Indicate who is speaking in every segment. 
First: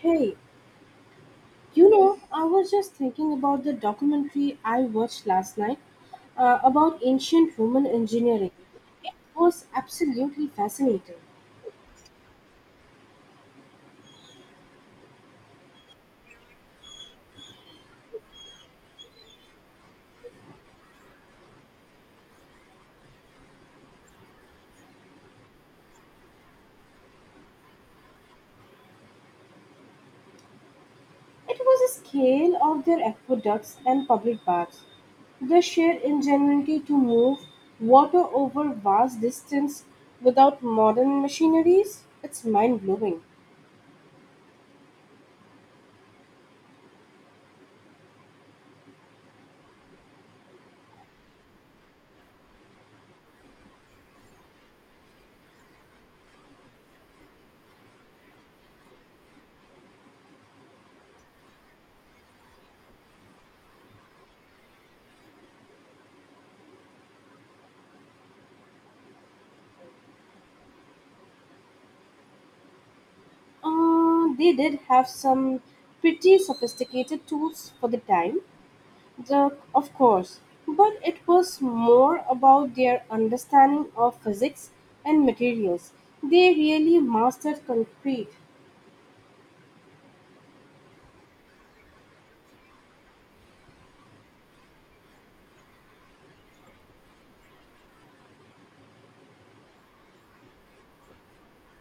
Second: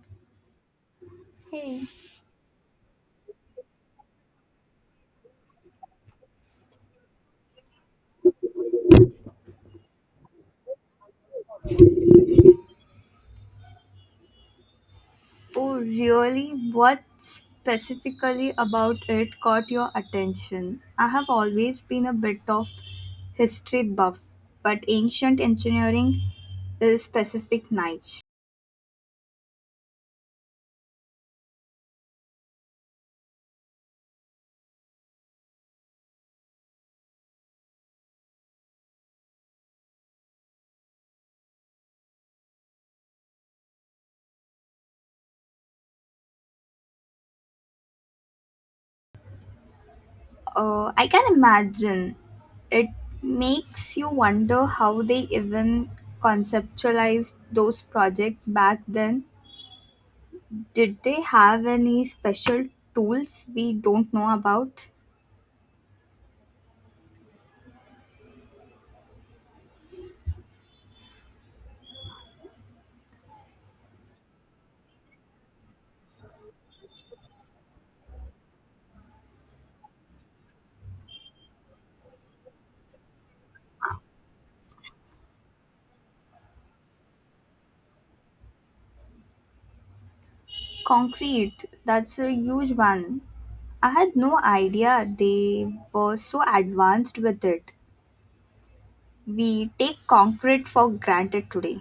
Speaker 1: Hey,
Speaker 2: Hey.
Speaker 1: you know, I was just thinking about the documentary I watched last night, about ancient Roman engineering. It was absolutely fascinating.
Speaker 2: Oh, really? What specifically about it caught your attention? I have always been a bit of history buff, but ancient engineering is specific niche.
Speaker 1: It was a scale of their aqueducts and public baths, the sheer ingenuity to move water over vast distance without modern machineries. It's mind blowing.
Speaker 2: I can imagine. It makes you wonder how they even conceptualized those projects back then. Did they have any special tools we don't know about?
Speaker 1: They did have some pretty sophisticated tools for the time, the, of course, but it was more about their understanding of physics and materials. They really mastered concrete.
Speaker 2: Concrete, that's a huge one. I had no idea they were so advanced with it. We take concrete for granted today.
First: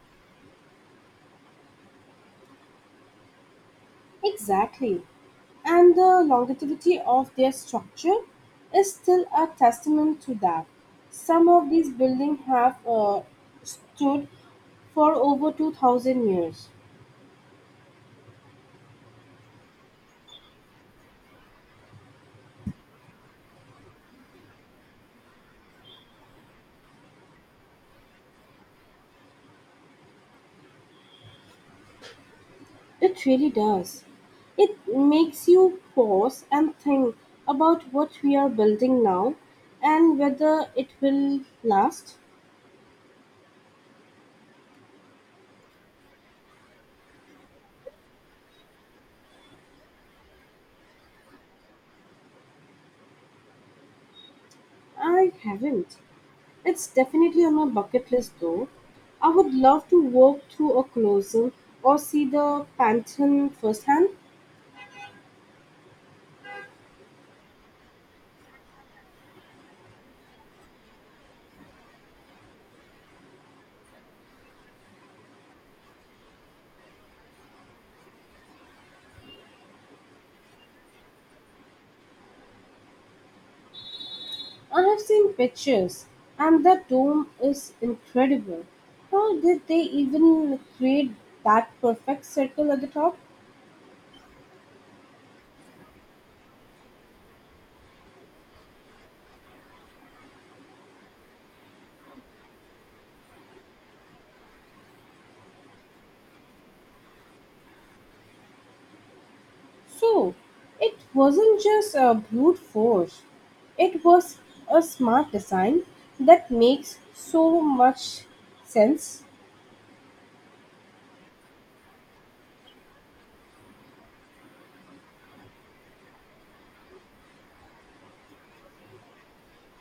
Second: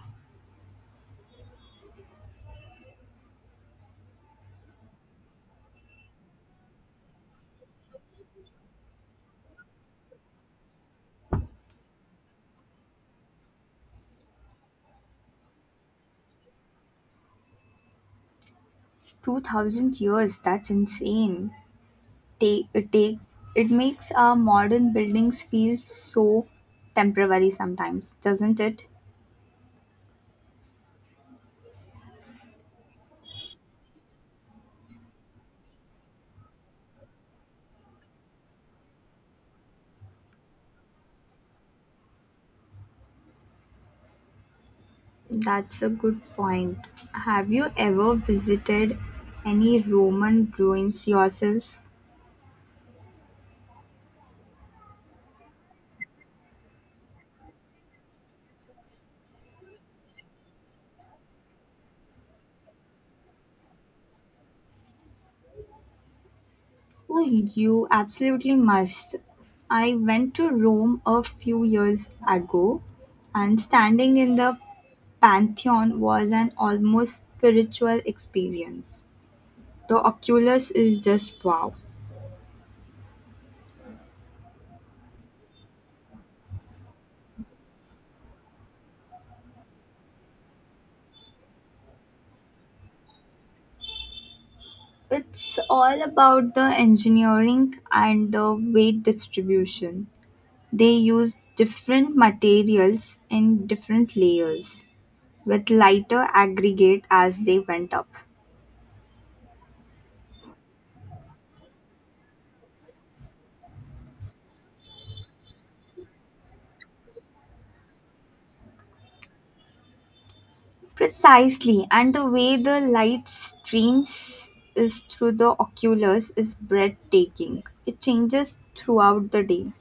Speaker 1: Exactly. And the longevity of their structure is still a testament to that. Some of these buildings have stood for over 2000 years.
Speaker 2: 2000 years, that's insane. Take, it, take, it makes our modern buildings feel so temporary sometimes, doesn't it?
Speaker 1: It really does. It makes you pause and think about what we are building now and whether it will last.
Speaker 2: That's a good point. Have you ever visited any Roman ruins yourself?
Speaker 1: I haven't. It's definitely on my bucket list though. I would love to walk through a closing or see the Pantheon firsthand.
Speaker 2: Oh, you absolutely must. I went to Rome a few years ago, and standing in the Pantheon was an almost spiritual experience. The Oculus is just wow.
Speaker 1: I have seen pictures and that dome is incredible. How did they even create that perfect circle at the top?
Speaker 2: It's all about the engineering and the weight distribution. They use different materials in different layers, with lighter aggregate as they went up.
Speaker 1: So it wasn't just a brute force, it was a smart design that makes so much sense.
Speaker 2: Precisely, and the way the light streams is through the oculus is breathtaking. It changes throughout the day.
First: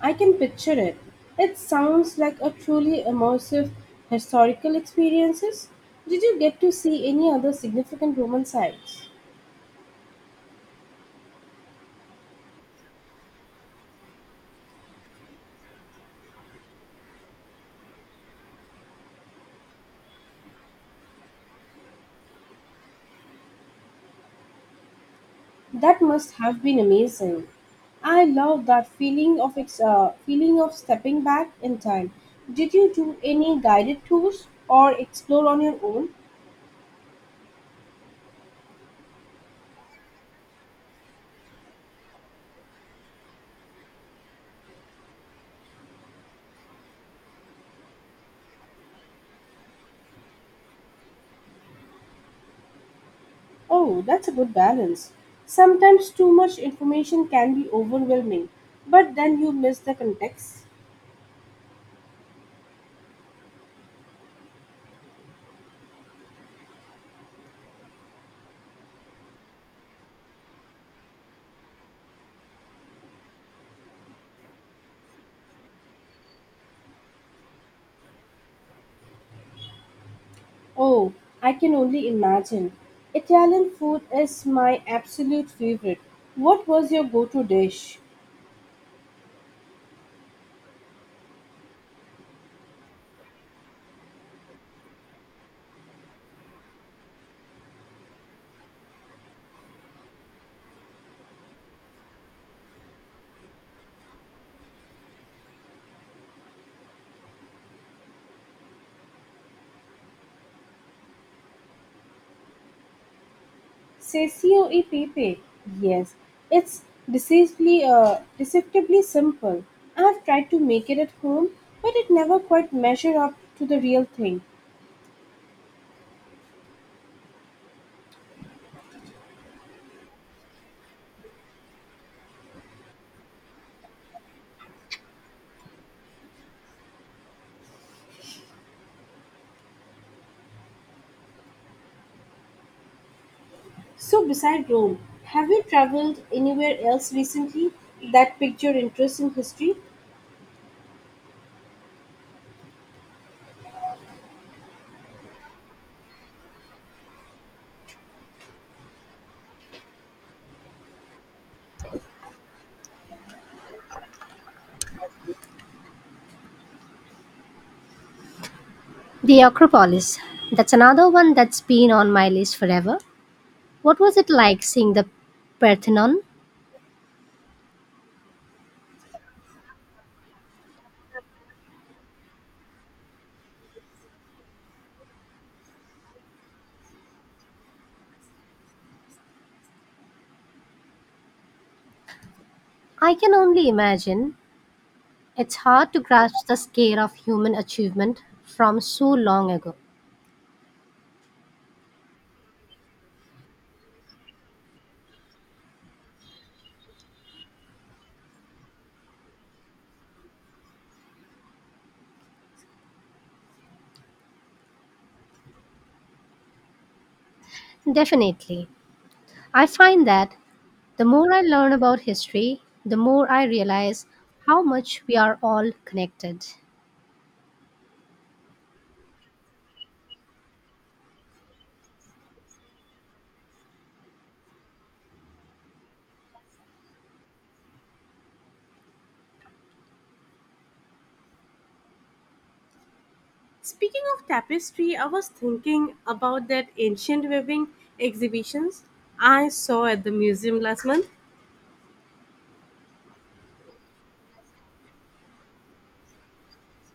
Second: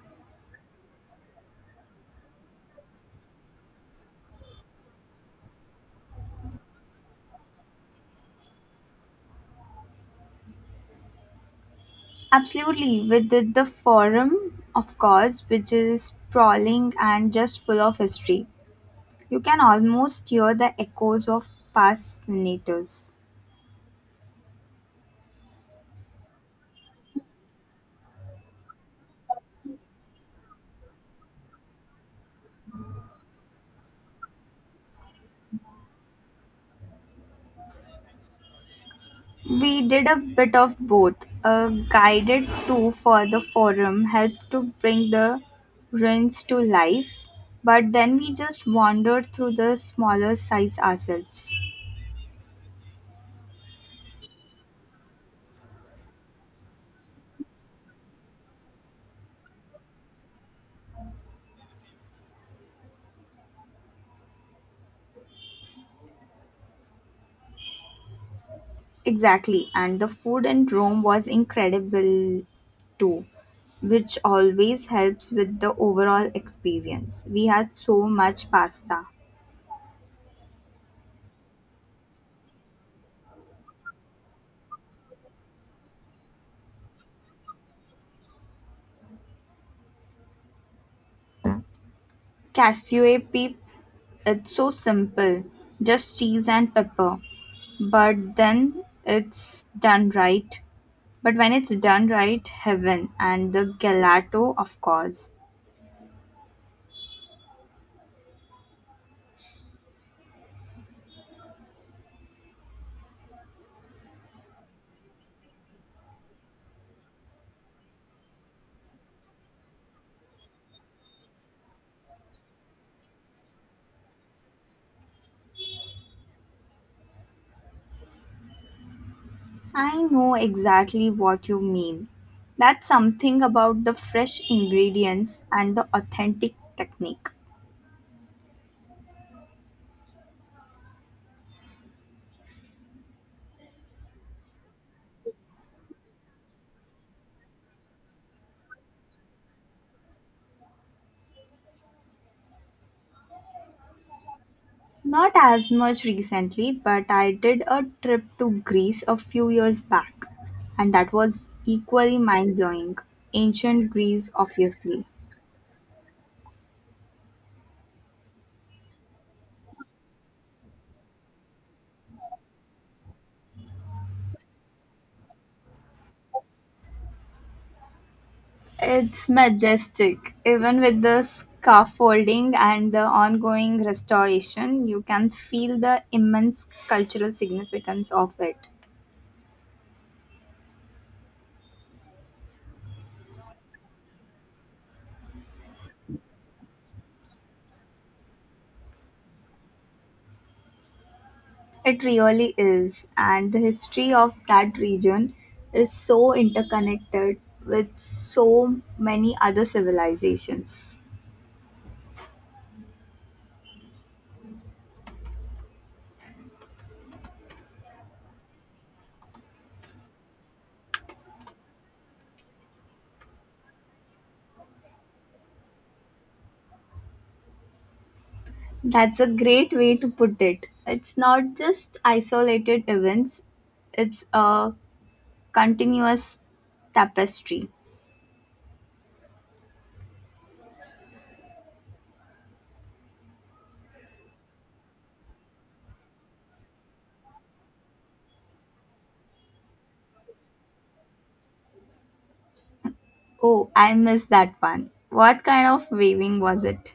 Speaker 1: I can picture it. It sounds like a truly immersive historical experiences. Did you get to see any other significant Roman sites?
Speaker 2: Absolutely, we did the forum, of course, which is sprawling and just full of history. You can almost hear the echoes of past senators.
Speaker 1: That must have been amazing. I love that feeling of feeling of stepping back in time. Did you do any guided tours or explore on your own?
Speaker 2: We did a bit of both. A guided tour for the forum helped to bring the ruins to life, but then we just wandered through the smaller sites ourselves.
Speaker 1: Oh, that's a good balance. Sometimes too much information can be overwhelming, but then you miss the context.
Speaker 2: Exactly, and the food in Rome was incredible too, which always helps with the overall experience. We had so much pasta.
Speaker 1: Oh, I can only imagine. Italian food is my absolute favorite. What was your go to dish?
Speaker 2: Cassiope. It's so simple, just cheese and pepper. But then it's done right. But when it's done right, heaven, and the gelato, of course.
Speaker 1: Ceccio e pepe. Yes, it's deceptively simple. I have tried to make it at home, but it never quite measured up to the real thing.
Speaker 2: I know exactly what you mean. That's something about the fresh ingredients and the authentic technique.
Speaker 1: So, beside Rome, have you traveled anywhere else recently that piqued your interest in history?
Speaker 2: Not as much recently, but I did a trip to Greece a few years back, and that was equally mind blowing. Ancient Greece, obviously.
Speaker 1: The Acropolis. That's another one that's been on my list forever. What was it like seeing the Parthenon?
Speaker 2: It's majestic. Even with the scaffolding and the ongoing restoration, you can feel the immense cultural significance of it.
Speaker 1: I can only imagine. It's hard to grasp the scale of human achievement from so long ago.
Speaker 2: It really is. And the history of that region is so interconnected with so many other civilizations.
Speaker 1: Definitely. I find that the more I learn about history, the more I realize how much we are all connected.
Speaker 2: That's a great way to put it. It's not just isolated events, it's a continuous tapestry.
Speaker 1: Speaking of tapestry, I was thinking about that ancient weaving exhibitions I saw at the museum last month.
Speaker 2: Oh, I missed that one. What kind of weaving was it?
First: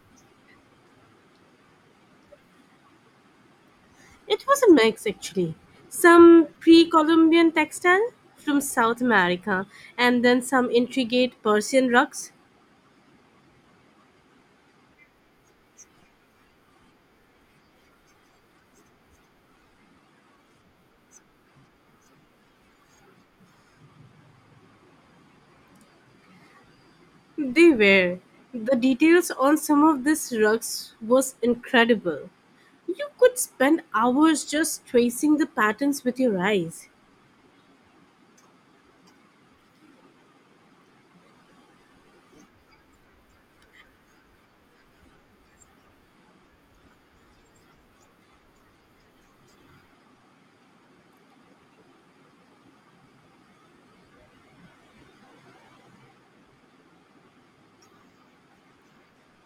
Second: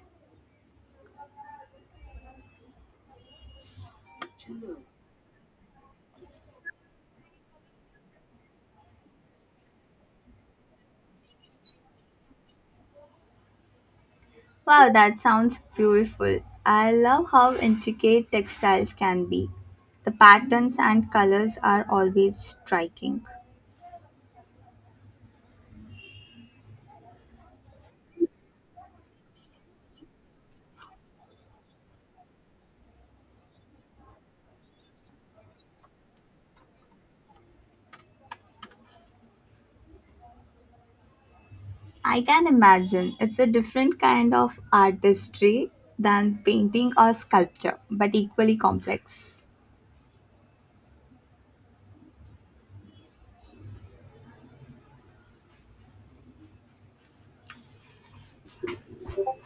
Speaker 1: It was a mix actually. Some pre-Columbian textile from South America and then some intricate Persian rugs.
Speaker 2: Wow, that sounds beautiful. I love how intricate textiles can be. The patterns and colors are always striking.
Speaker 1: They were. The details on some of these rugs was incredible. You could spend hours just tracing the patterns with your eyes.
Speaker 2: I can imagine it's a different kind of artistry than painting or sculpture, but equally complex.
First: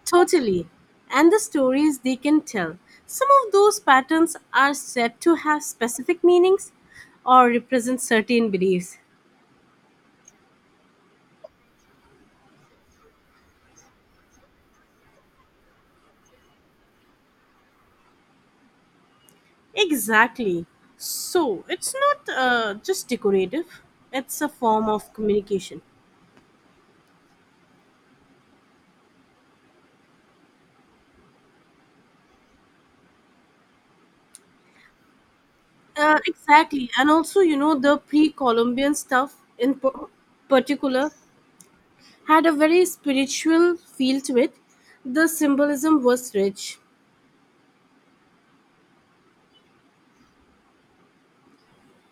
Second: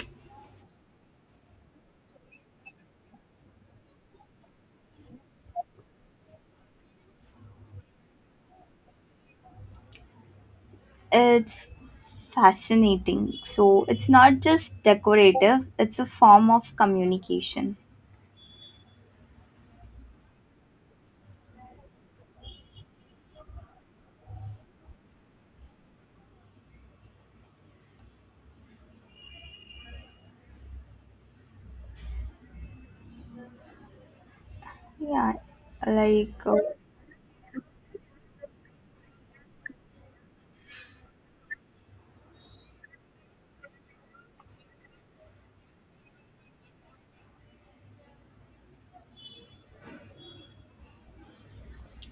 Speaker 1: Totally. And the stories they can tell. Some of those patterns are said to have specific meanings or represent certain beliefs.
Speaker 2: It's fascinating. So it's not just decorative, it's a form of communication.
Speaker 1: Exactly. So it's not just decorative, it's a form of communication.
Speaker 2: Yeah, like. uh,
Speaker 1: Exactly. And also, you know, the pre Columbian stuff in particular had a very spiritual feel to it. The symbolism was rich.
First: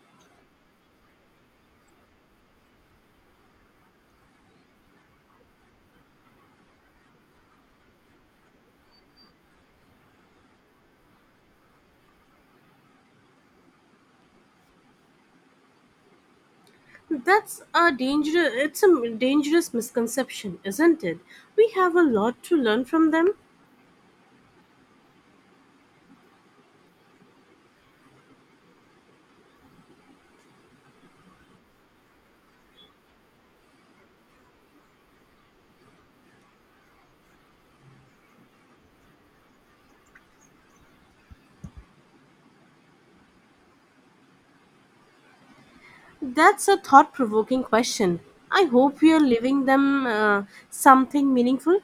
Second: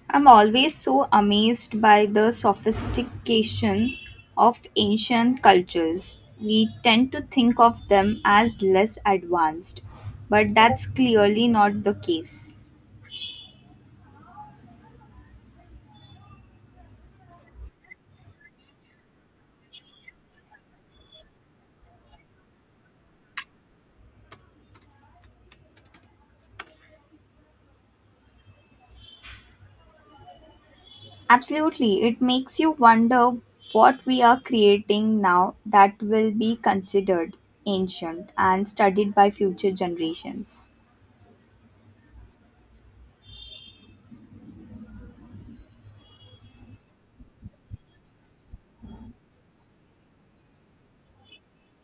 Speaker 2: I'm always so amazed by the sophistication of ancient cultures. We tend to think of them as less advanced, but that's clearly not the case.
Speaker 1: That's a dangerous It's a dangerous misconception, isn't it? We have a lot to learn from them.
Speaker 2: Absolutely, it makes you wonder what we are creating now that will be considered ancient and studied by future generations.
Speaker 1: That's a thought-provoking question. I hope we are leaving them something meaningful.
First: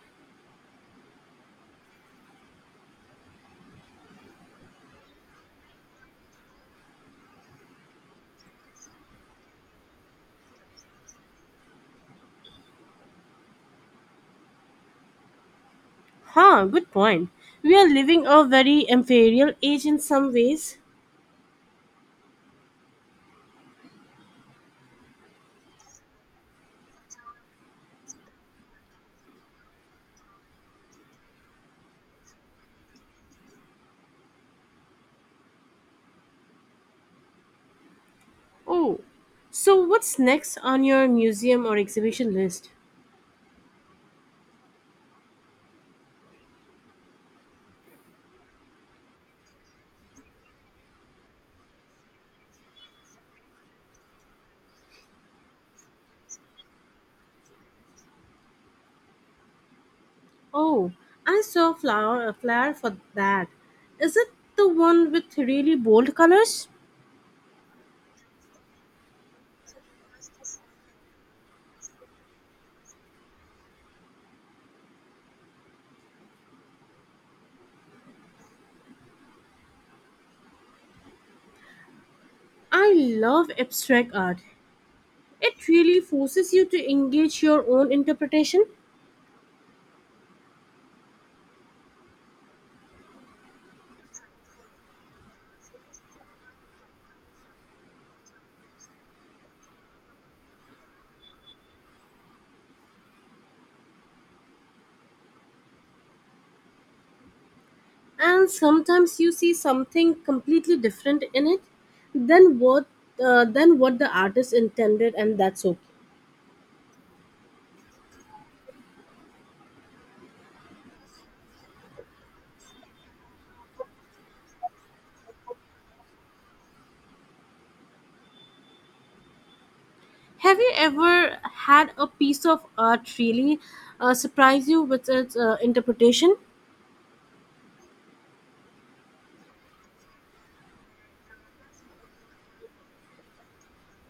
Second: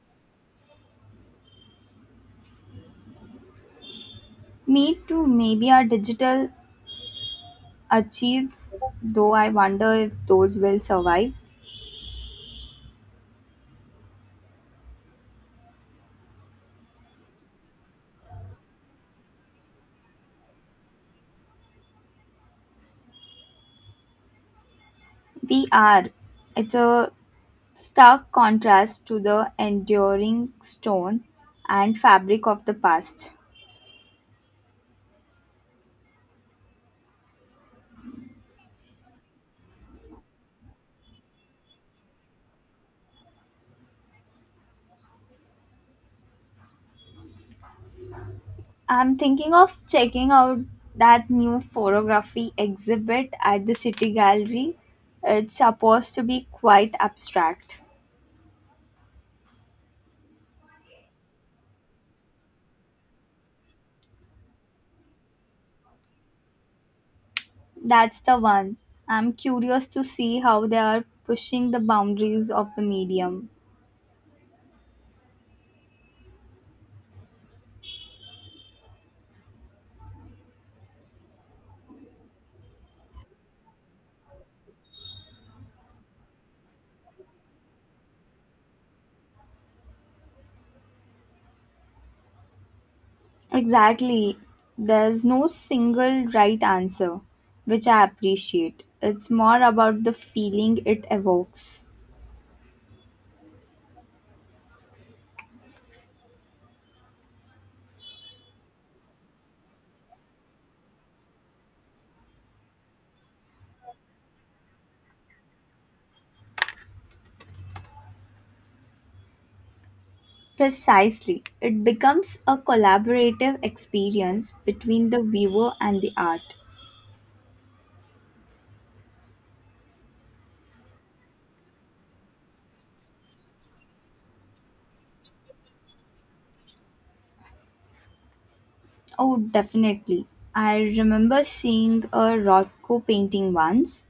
Speaker 2: Me too, maybe our digital achieves, though I wonder if those will survive.
Speaker 1: Huh, good point. We are living a very imperial age in some ways.
Speaker 2: We are. It's a stark contrast to the enduring stone and fabric of the past.
Speaker 1: Oh, so what's next on your museum or exhibition list?
Speaker 2: I'm thinking of checking out that new photography exhibit at the City Gallery. It's supposed to be quite abstract.
Speaker 1: Oh, I saw a flower a flyer for that. Is it the one with really bold colors?
Speaker 2: That's the one. I'm curious to see how they are pushing the boundaries of the medium.
Speaker 1: I love abstract art. It really forces you to engage your own interpretation,
Speaker 2: Exactly. There's no single right answer, which I appreciate. It's more about the feeling it evokes.
Speaker 1: and sometimes you see something completely different in it than what than what the artist intended, and that's okay.
Speaker 2: Precisely. It becomes a collaborative experience between the viewer and the art.
Speaker 1: Have you ever had a piece of art really surprise you with its interpretation?
Speaker 2: Oh, definitely. I remember seeing a Rothko painting once,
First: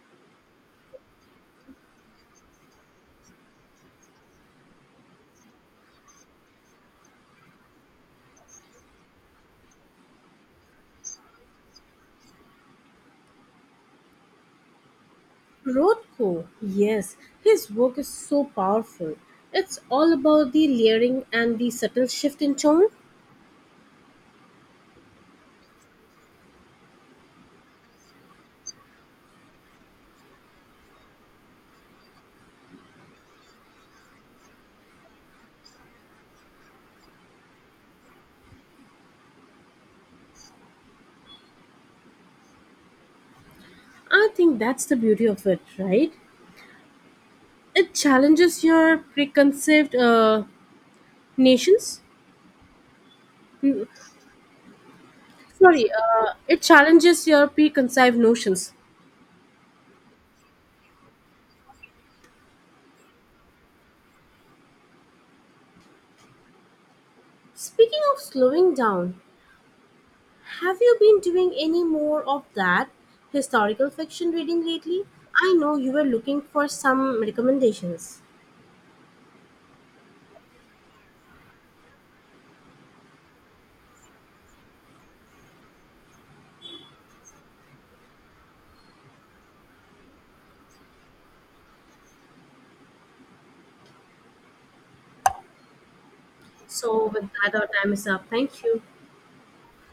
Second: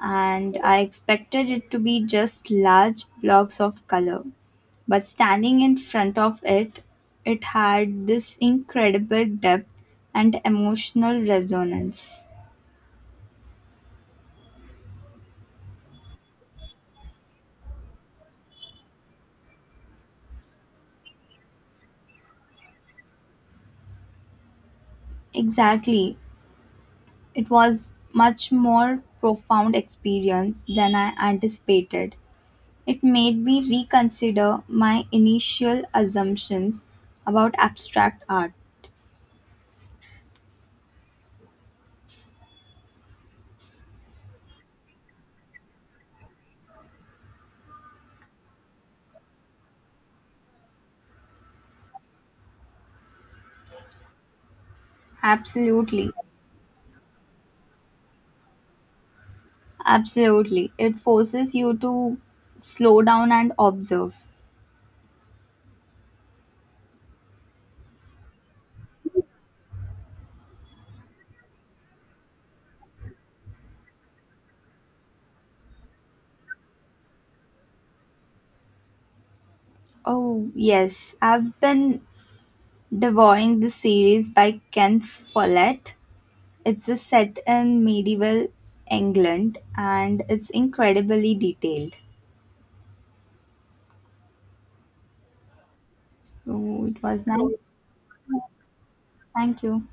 Speaker 2: and I expected it to be just large blocks of color. But standing in front of it, it had this incredible depth and emotional resonance.
Speaker 1: Rothko, yes, his work is so powerful. It's all about the layering and the subtle shift in tone.
Speaker 2: Exactly. It was much more profound experience than I anticipated. It made me reconsider my initial assumptions about abstract art.
Speaker 1: I think that's the beauty of it, right? It challenges your preconceived nations. Mm, Sorry,
Speaker 2: Absolutely.
Speaker 1: it challenges your preconceived notions.
Speaker 2: Absolutely. It forces you to slow down and observe.
Speaker 1: Speaking of slowing down, have you been doing any more of that historical fiction reading lately? I know you were looking for some recommendations.
Speaker 2: Oh, yes. I've been devouring the series by Ken Follett. It's a set in medieval England and it's incredibly detailed. So it
Speaker 1: So,
Speaker 2: was
Speaker 1: with
Speaker 2: nice.
Speaker 1: that, our time is up. Thank you.
Speaker 2: Thank you.